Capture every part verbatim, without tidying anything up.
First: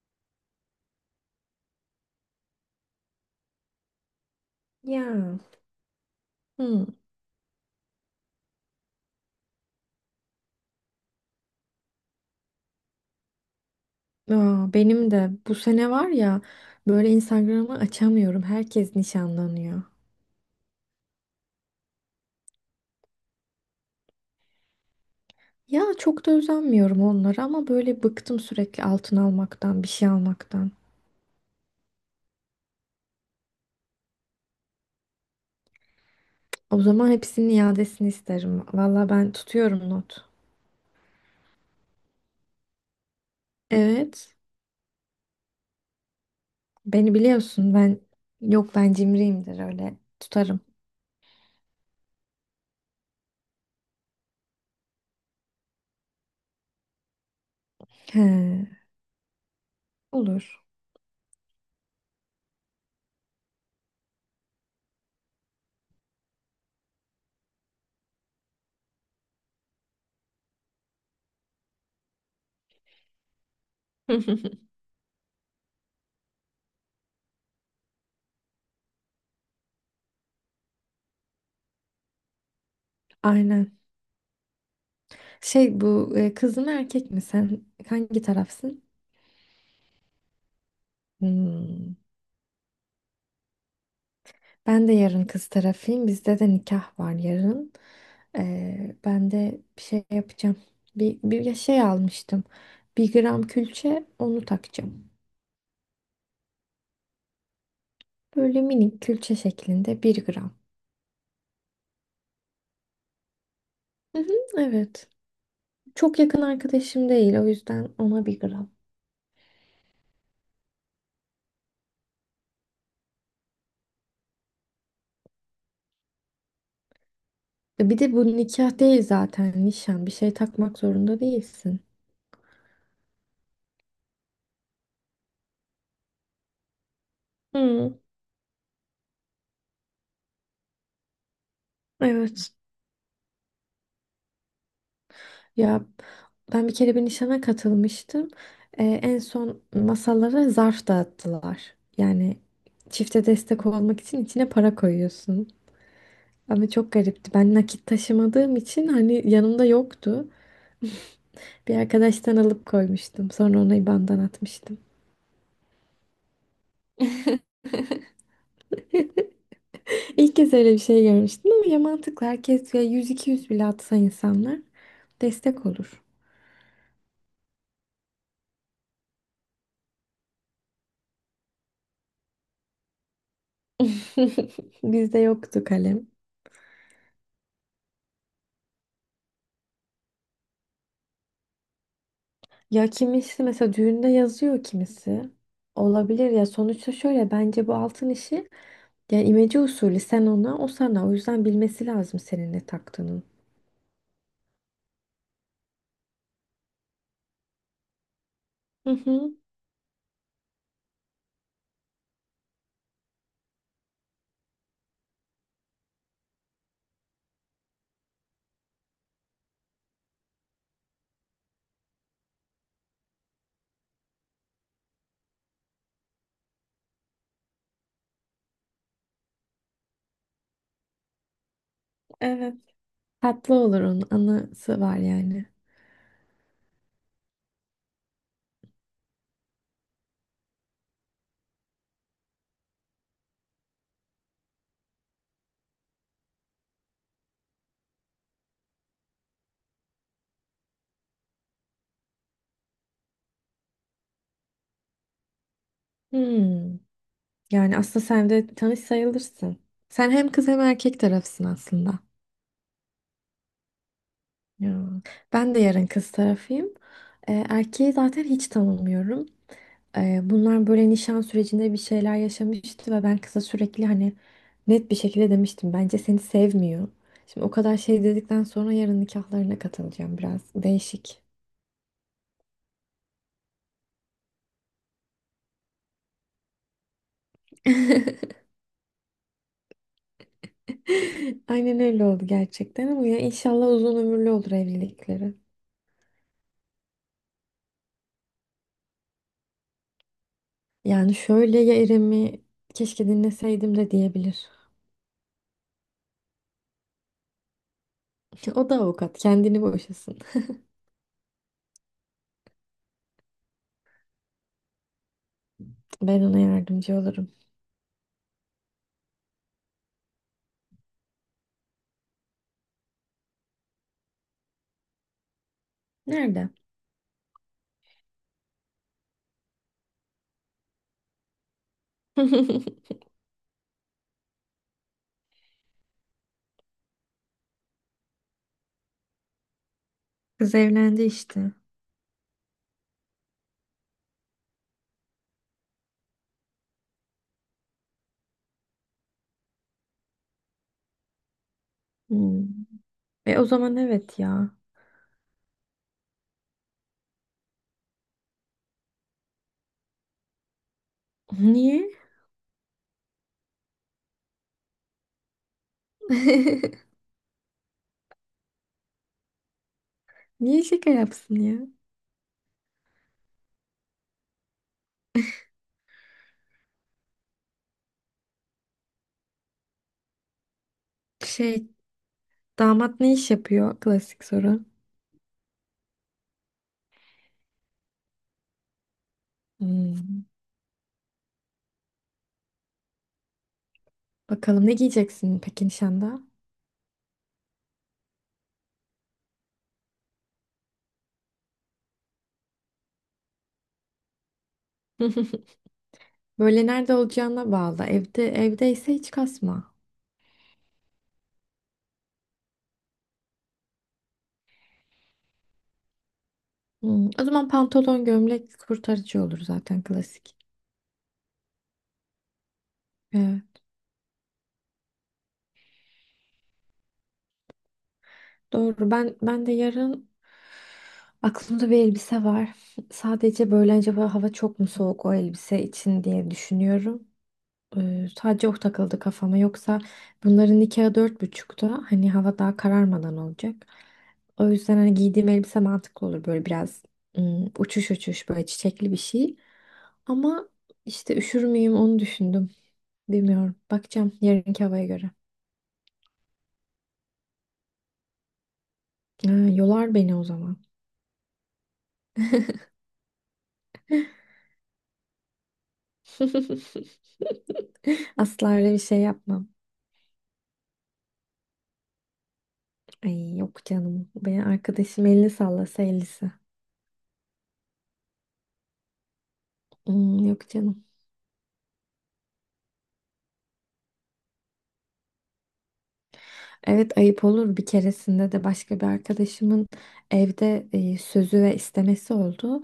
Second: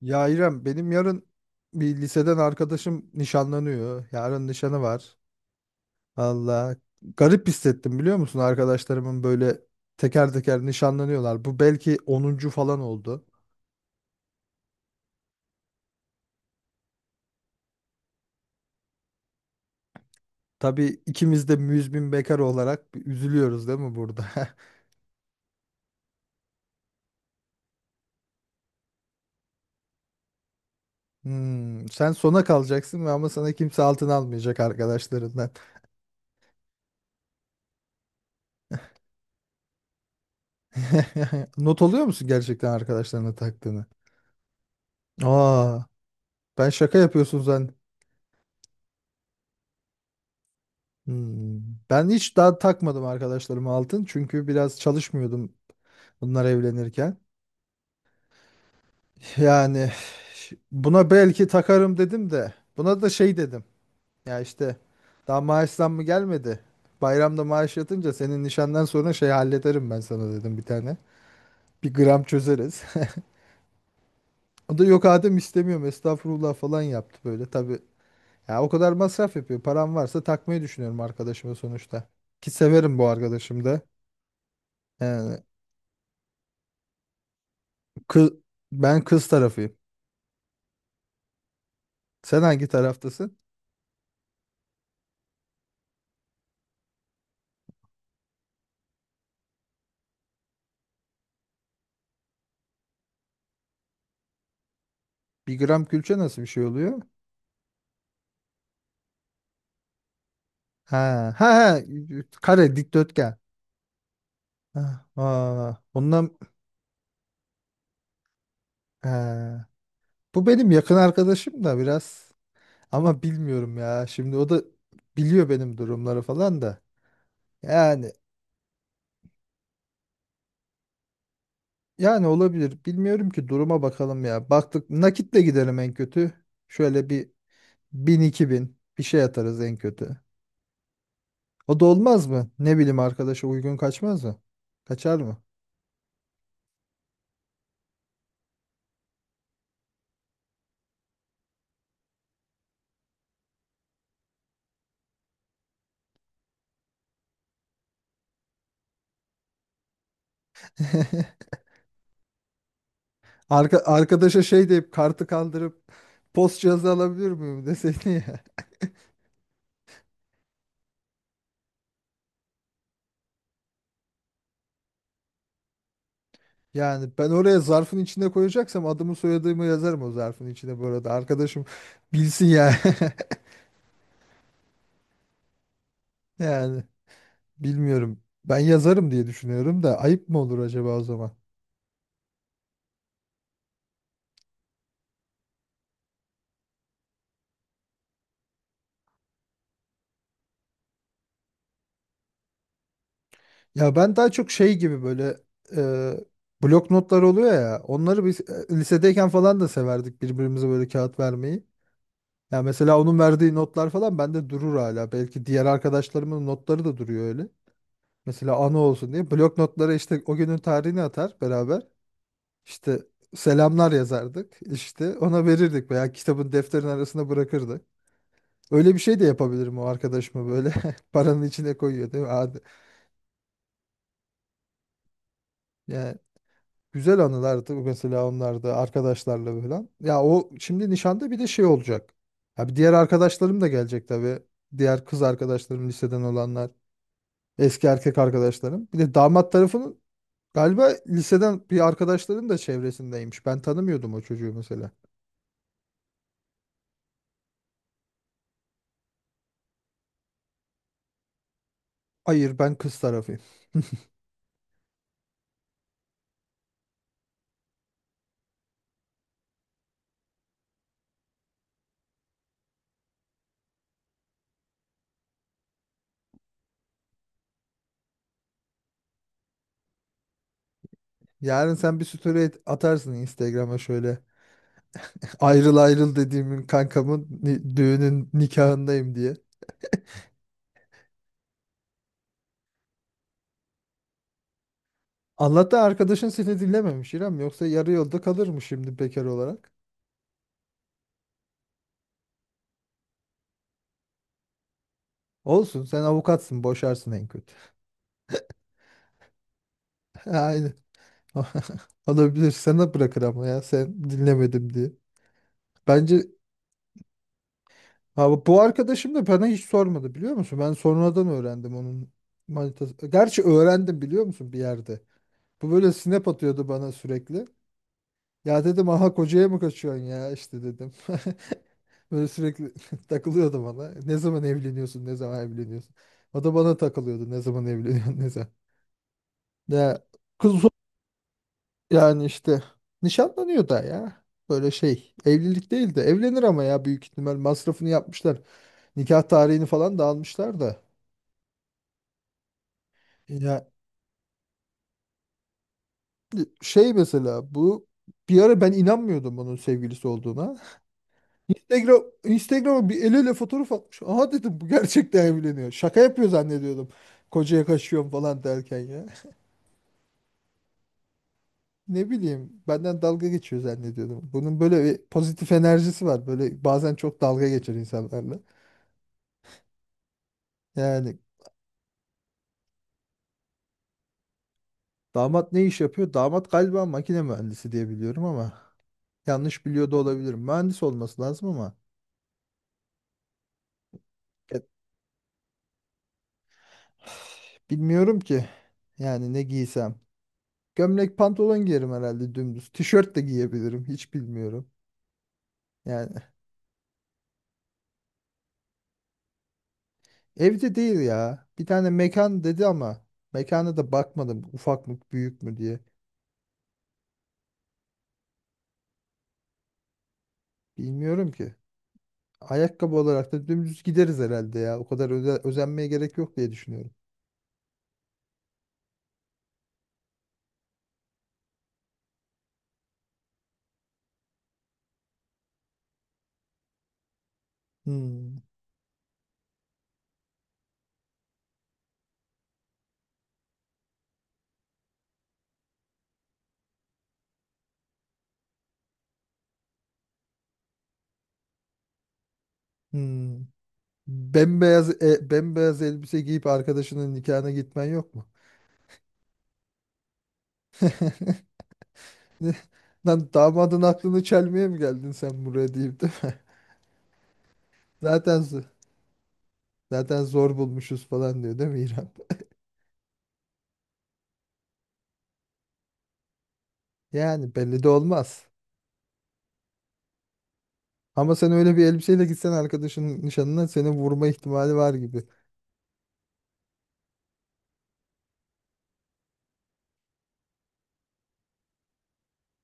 Ya İrem benim yarın bir liseden arkadaşım nişanlanıyor. Yarın nişanı var. Ya. Allah Hı. garip hissettim biliyor musun? Arkadaşlarımın böyle teker teker nişanlanıyorlar. Bu belki onuncu falan oldu. Aa, benim de bu sene var ya böyle Instagram'ı açamıyorum. Herkes nişanlanıyor. Tabii ikimiz de müzmin bekar olarak bir üzülüyoruz değil mi burada? Ya çok da özenmiyorum onlara ama böyle bıktım sürekli altın almaktan, bir şey almaktan. Hmm, sen sona kalacaksın ve ama sana kimse altın almayacak arkadaşlarından. O zaman hepsinin iadesini isterim. Valla ben tutuyorum not. Not oluyor musun gerçekten arkadaşlarına taktığını? Evet. Aa, ben şaka Beni yapıyorsun sen. biliyorsun ben yok ben cimriyimdir öyle tutarım. Hmm. Ben hiç daha takmadım arkadaşlarıma altın çünkü biraz çalışmıyordum bunlar evlenirken. He, Yani olur. buna belki takarım dedim de buna da şey dedim. Ya işte daha maaş zammı gelmedi. Bayramda maaş yatınca senin nişandan sonra şey hallederim ben sana dedim bir tane. Bir gram çözeriz. O da yok, Adem istemiyorum estağfurullah falan yaptı böyle tabii. Ya o kadar masraf yapıyor. Param varsa takmayı düşünüyorum arkadaşıma sonuçta. Ki severim bu arkadaşım Aynen. da. Yani Şey bu e, kız mı erkek mi sen hangi kız, tarafsın? ben kız tarafıyım. Hmm. Sen hangi taraftasın? Ben de yarın kız tarafıyım. Bizde de nikah var yarın. Ee, ben de bir şey yapacağım. Bir, bir şey almıştım. Bir gram külçe onu takacağım. Bir gram külçe nasıl bir şey oluyor? Böyle minik külçe şeklinde bir gram. Ha ha, ha, kare dikdörtgen. Hı hı, Ha, evet. ha, Çok ondan yakın arkadaşım değil. O yüzden ona bir gram. ha. Bu benim yakın arkadaşım da biraz ama bilmiyorum ya. Şimdi o da biliyor benim durumları falan da. E bir Yani de bu nikah değil zaten nişan. Bir şey takmak zorunda değilsin. yani olabilir. Bilmiyorum ki, duruma bakalım ya. Baktık nakitle gidelim en kötü. Şöyle bir Hı, bin iki bin bir şey atarız en kötü. O da olmaz mı? evet. Ne bileyim arkadaşa uygun kaçmaz mı? Kaçar mı? Ya ben bir kere bir nişana katılmıştım. Ee, en son masalara zarf dağıttılar. Yani çifte destek olmak için içine para koyuyorsun. Ama çok garipti. Ben nakit taşımadığım için hani yanımda yoktu. Bir arkadaştan alıp koymuştum. Sonra ona Arka, İ B A N'dan arkadaşa şey atmıştım. deyip kartı kaldırıp post cihazı alabilir miyim deseydin ya. İlk kez öyle bir şey görmüştüm ama ya mantıklı. Herkes ya yüz iki yüz bile atsa insanlar destek olur. Yani ben oraya zarfın içine koyacaksam adımı soyadımı yazarım o zarfın içine bu arada. Arkadaşım bilsin ya. Bizde yoktu kalem. Yani bilmiyorum. Ben yazarım diye düşünüyorum da ayıp mı olur acaba o zaman? Ya kimisi mesela düğünde yazıyor kimisi. Olabilir ya sonuçta şöyle bence bu altın işi yani imece usulü sen ona o sana o yüzden bilmesi lazım senin ne taktığının. Ya ben daha çok şey gibi böyle e, blok notlar oluyor ya. Onları biz e, Hı lisedeyken hı, falan da severdik birbirimize böyle kağıt vermeyi. Ya mesela onun verdiği notlar falan bende durur hala. Belki diğer arkadaşlarımın notları da duruyor öyle. Mesela anı olsun diye blok notları işte o günün tarihini atar beraber. İşte selamlar yazardık. İşte ona verirdik veya kitabın defterin arasına bırakırdık. Öyle bir şey de yapabilirim o arkadaşıma böyle paranın içine koyuyor değil mi? evet. Hadi. Tatlı olur onun anısı var yani. Yani güzel anılardı mesela onlar da arkadaşlarla falan. Ya o şimdi nişanda bir de şey olacak. Ya bir diğer arkadaşlarım da gelecek tabii. Diğer kız arkadaşlarım liseden olanlar. Eski erkek arkadaşlarım. Bir de damat tarafının galiba liseden bir arkadaşların da çevresindeymiş. Ben tanımıyordum o çocuğu mesela. Hmm. Yani aslında sen de tanış sayılırsın. Sen hem kız hem erkek tarafısın aslında. Hayır, ben kız tarafıyım. Ya. Ben de yarın kız tarafıyım. Ee, erkeği zaten hiç tanımıyorum. Ee, bunlar böyle nişan sürecinde bir şeyler yaşamıştı ve ben kıza sürekli hani net bir şekilde demiştim. Bence seni sevmiyor. Şimdi o kadar şey dedikten sonra yarın nikahlarına katılacağım biraz. Değişik. Yarın sen bir story at- atarsın Instagram'a şöyle. Ayrıl ayrıl dediğimin kankamın ni- düğünün nikahındayım diye. Aynen öyle oldu gerçekten ama ya inşallah uzun ömürlü olur evlilikleri. Allah'tan arkadaşın seni dinlememiş İrem. Yoksa yarı yolda kalırmış şimdi bekar olarak. Yani şöyle ya İrem'i keşke dinleseydim de diyebilir. Olsun, sen avukatsın boşarsın en kötü. O da avukat kendini boşasın. Aynen. Olabilir, sana bırakır ama ya sen dinlemedim diye. Ben Bence ona yardımcı olurum. ha, bu bu arkadaşım da bana hiç sormadı biliyor musun? Ben sonradan öğrendim onun manitası. Gerçi öğrendim biliyor musun bir yerde. Bu böyle snap Nerede? atıyordu bana sürekli. Ya dedim aha kocaya mı kaçıyorsun ya işte dedim. Böyle sürekli takılıyordu bana. Ne zaman evleniyorsun? Ne zaman evleniyorsun? O da bana takılıyordu. Ne zaman evleniyorsun? Ne zaman? Ya Kız kız, evlendi işte. yani işte nişanlanıyor da ya. Böyle şey evlilik değil de evlenir ama ya büyük ihtimal masrafını yapmışlar. Nikah tarihini falan da almışlar da. Hmm. E o Ya zaman evet ya. şey mesela bu bir ara ben inanmıyordum bunun sevgilisi olduğuna. Niye? Instagram Instagram'a bir el ele fotoğraf atmış. Aha dedim bu gerçekten evleniyor. Şaka yapıyor zannediyordum. Kocaya kaçıyorum falan derken ya. Niye şaka yapsın ya? Ne bileyim benden dalga geçiyor zannediyordum. Bunun böyle bir pozitif enerjisi var. Böyle bazen çok dalga geçer insanlarla. Yani Şey, damat ne iş yapıyor? Klasik soru. damat ne iş yapıyor? Damat galiba makine mühendisi diye biliyorum ama yanlış biliyor da Hmm. olabilirim. Mühendis olması lazım ama. Bakalım ne giyeceksin peki nişanda? Bilmiyorum ki. Yani ne giysem. Gömlek pantolon giyerim herhalde dümdüz. Tişört de giyebilirim. Hiç bilmiyorum. Yani Böyle nerede olacağına bağlı. Evde evdeyse hiç kasma. evde değil ya. Bir tane mekan dedi ama mekana da bakmadım. Ufak mı büyük mü diye. Hmm, o zaman pantolon, gömlek kurtarıcı olur zaten klasik. Bilmiyorum ki. Ayakkabı olarak Evet, da dümdüz gideriz herhalde ya. O kadar öze- özenmeye gerek yok diye düşünüyorum. doğru. Ben ben de yarın aklımda bir elbise var. Sadece böyle acaba hava çok mu soğuk o elbise için diye düşünüyorum. Ee, Hmm. Sadece o takıldı kafama. Yoksa bunların nikahı dört buçukta. Hani hava daha kararmadan olacak. O yüzden hani giydiğim elbise mantıklı olur. Böyle biraz ım, uçuş uçuş böyle çiçekli bir şey. Ama işte üşür müyüm onu düşündüm. Hmm. Bilmiyorum. Bakacağım yarınki havaya Bembeyaz göre. e, bembeyaz elbise giyip arkadaşının nikahına gitmen yok mu? Ha, yolar beni o zaman. Ne- Lan damadın aklını çelmeye mi geldin sen buraya deyip de. Zaten Asla z- öyle bir şey yapmam. zaten zor bulmuşuz falan diyor değil mi İrem? Ay yok canım. Benim arkadaşım elini sallasa ellisi. Yani belli de olmaz. Hmm, yok canım. Ama sen öyle bir elbiseyle gitsen arkadaşının nişanına seni vurma ihtimali var gibi. Evet ayıp olur. Bir keresinde de başka bir arkadaşımın evde e, sözü ve istemesi oldu.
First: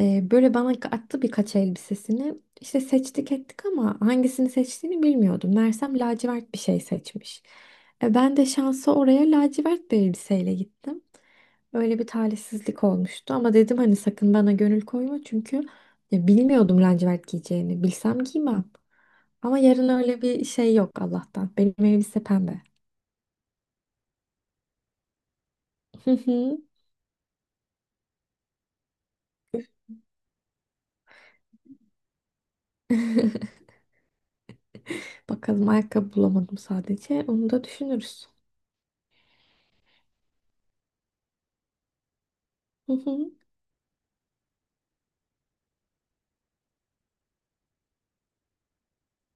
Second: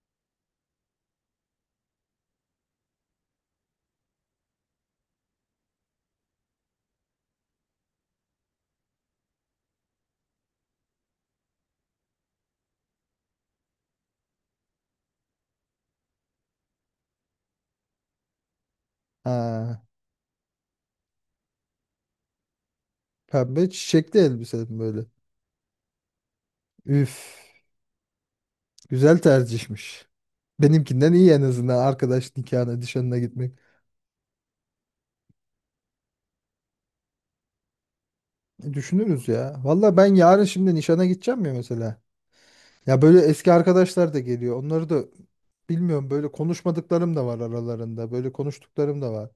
E, böyle bana attı birkaç elbisesini. İşte seçtik ettik ama hangisini seçtiğini bilmiyordum. Meğersem lacivert bir şey seçmiş. E, ben de şansa oraya lacivert bir elbiseyle gittim. Öyle bir talihsizlik olmuştu ama dedim hani sakın bana gönül koyma çünkü ya, bilmiyordum lacivert giyeceğini. Bilsem giymem. Ama Ha, yarın öyle bir şey yok Allah'tan. Benim elbise pembe. pembe çiçekli elbise böyle. Hı hı. Üf, güzel tercihmiş. Benimkinden iyi en azından arkadaş nikahına, nişanına gitmek. Bakalım ayakkabı bulamadım sadece. Onu da düşünürüz. E, düşünürüz ya. Valla ben yarın şimdi nişana gideceğim ya mesela. Hı Ya böyle hı. eski arkadaşlar da geliyor. Onları da bilmiyorum, böyle konuşmadıklarım da var aralarında. Böyle konuştuklarım da var.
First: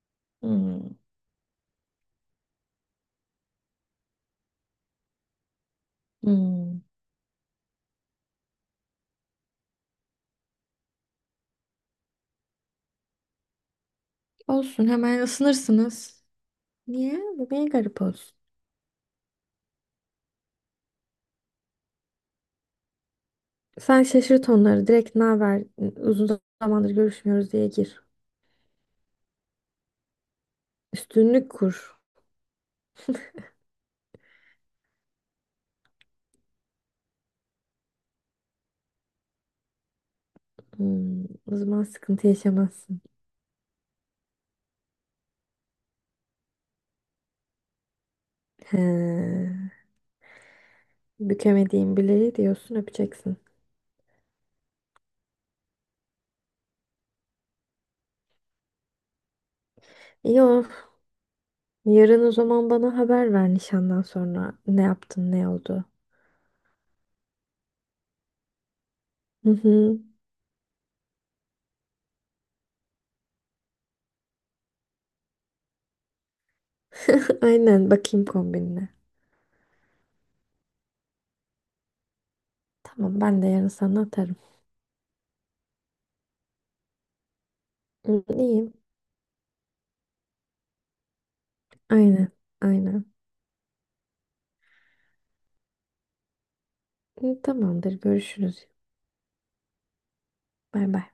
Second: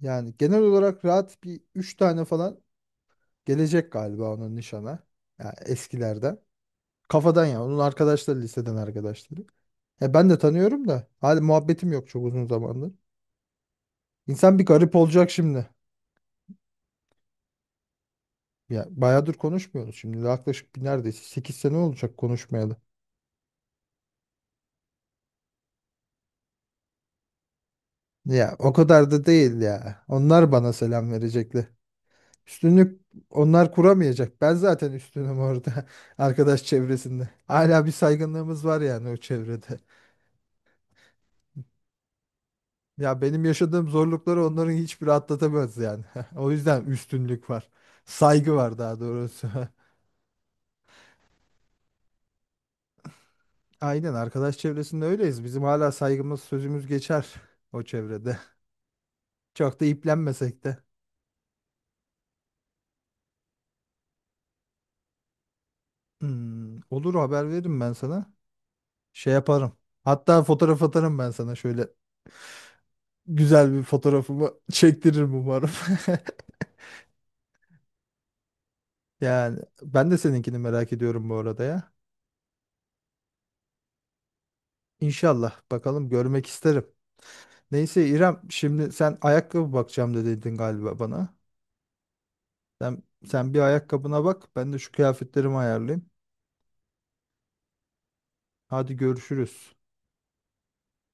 Yani genel Hmm. olarak rahat bir üç tane falan gelecek galiba onun nişana. Yani eskilerden. Hmm. Kafadan ya. Onun arkadaşları, liseden arkadaşları. Ya ben de tanıyorum da. Hadi muhabbetim yok çok uzun zamandır. İnsan bir Olsun garip hemen olacak şimdi. ısınırsınız. Niye? Bu niye garip olsun? Ya bayağıdır konuşmuyoruz şimdi. Yaklaşık bir neredeyse sekiz sene olacak konuşmayalı. Sen şaşırt onları. Direkt ne haber? Uzun zamandır görüşmüyoruz diye gir. Ya o kadar da değil ya. Onlar bana selam Üstünlük verecekler. kur. Üstünlük onlar kuramayacak. Ben zaten üstünüm orada. Arkadaş çevresinde. Hala bir saygınlığımız var yani o çevrede. Hmm. O zaman sıkıntı yaşamazsın. Ya benim yaşadığım zorlukları onların hiçbiri atlatamaz yani. O yüzden üstünlük var. Saygı var daha doğrusu. He. Bükemediğin bileği diyorsun öpeceksin. Aynen arkadaş çevresinde öyleyiz. Bizim hala saygımız sözümüz geçer o çevrede. Çok da İyi. iplenmesek de. Yarın o zaman bana haber ver nişandan sonra. Ne yaptın ne oldu? Hmm, olur haber veririm ben sana. Şey Hı yaparım. hı. Hatta fotoğraf atarım ben sana şöyle güzel bir fotoğrafımı çektiririm umarım. Aynen bakayım kombinine. Yani ben de seninkini merak ediyorum bu arada ya. Tamam ben de yarın sana atarım. İnşallah bakalım, görmek isterim. Neyse Hı, İrem, İyiyim. şimdi sen ayakkabı bakacağım da dedin galiba bana. Aynen. Sen, Aynen. sen bir ayakkabına bak, ben de şu kıyafetlerimi ayarlayayım. Hı, tamamdır görüşürüz. Hadi görüşürüz. Bay bay.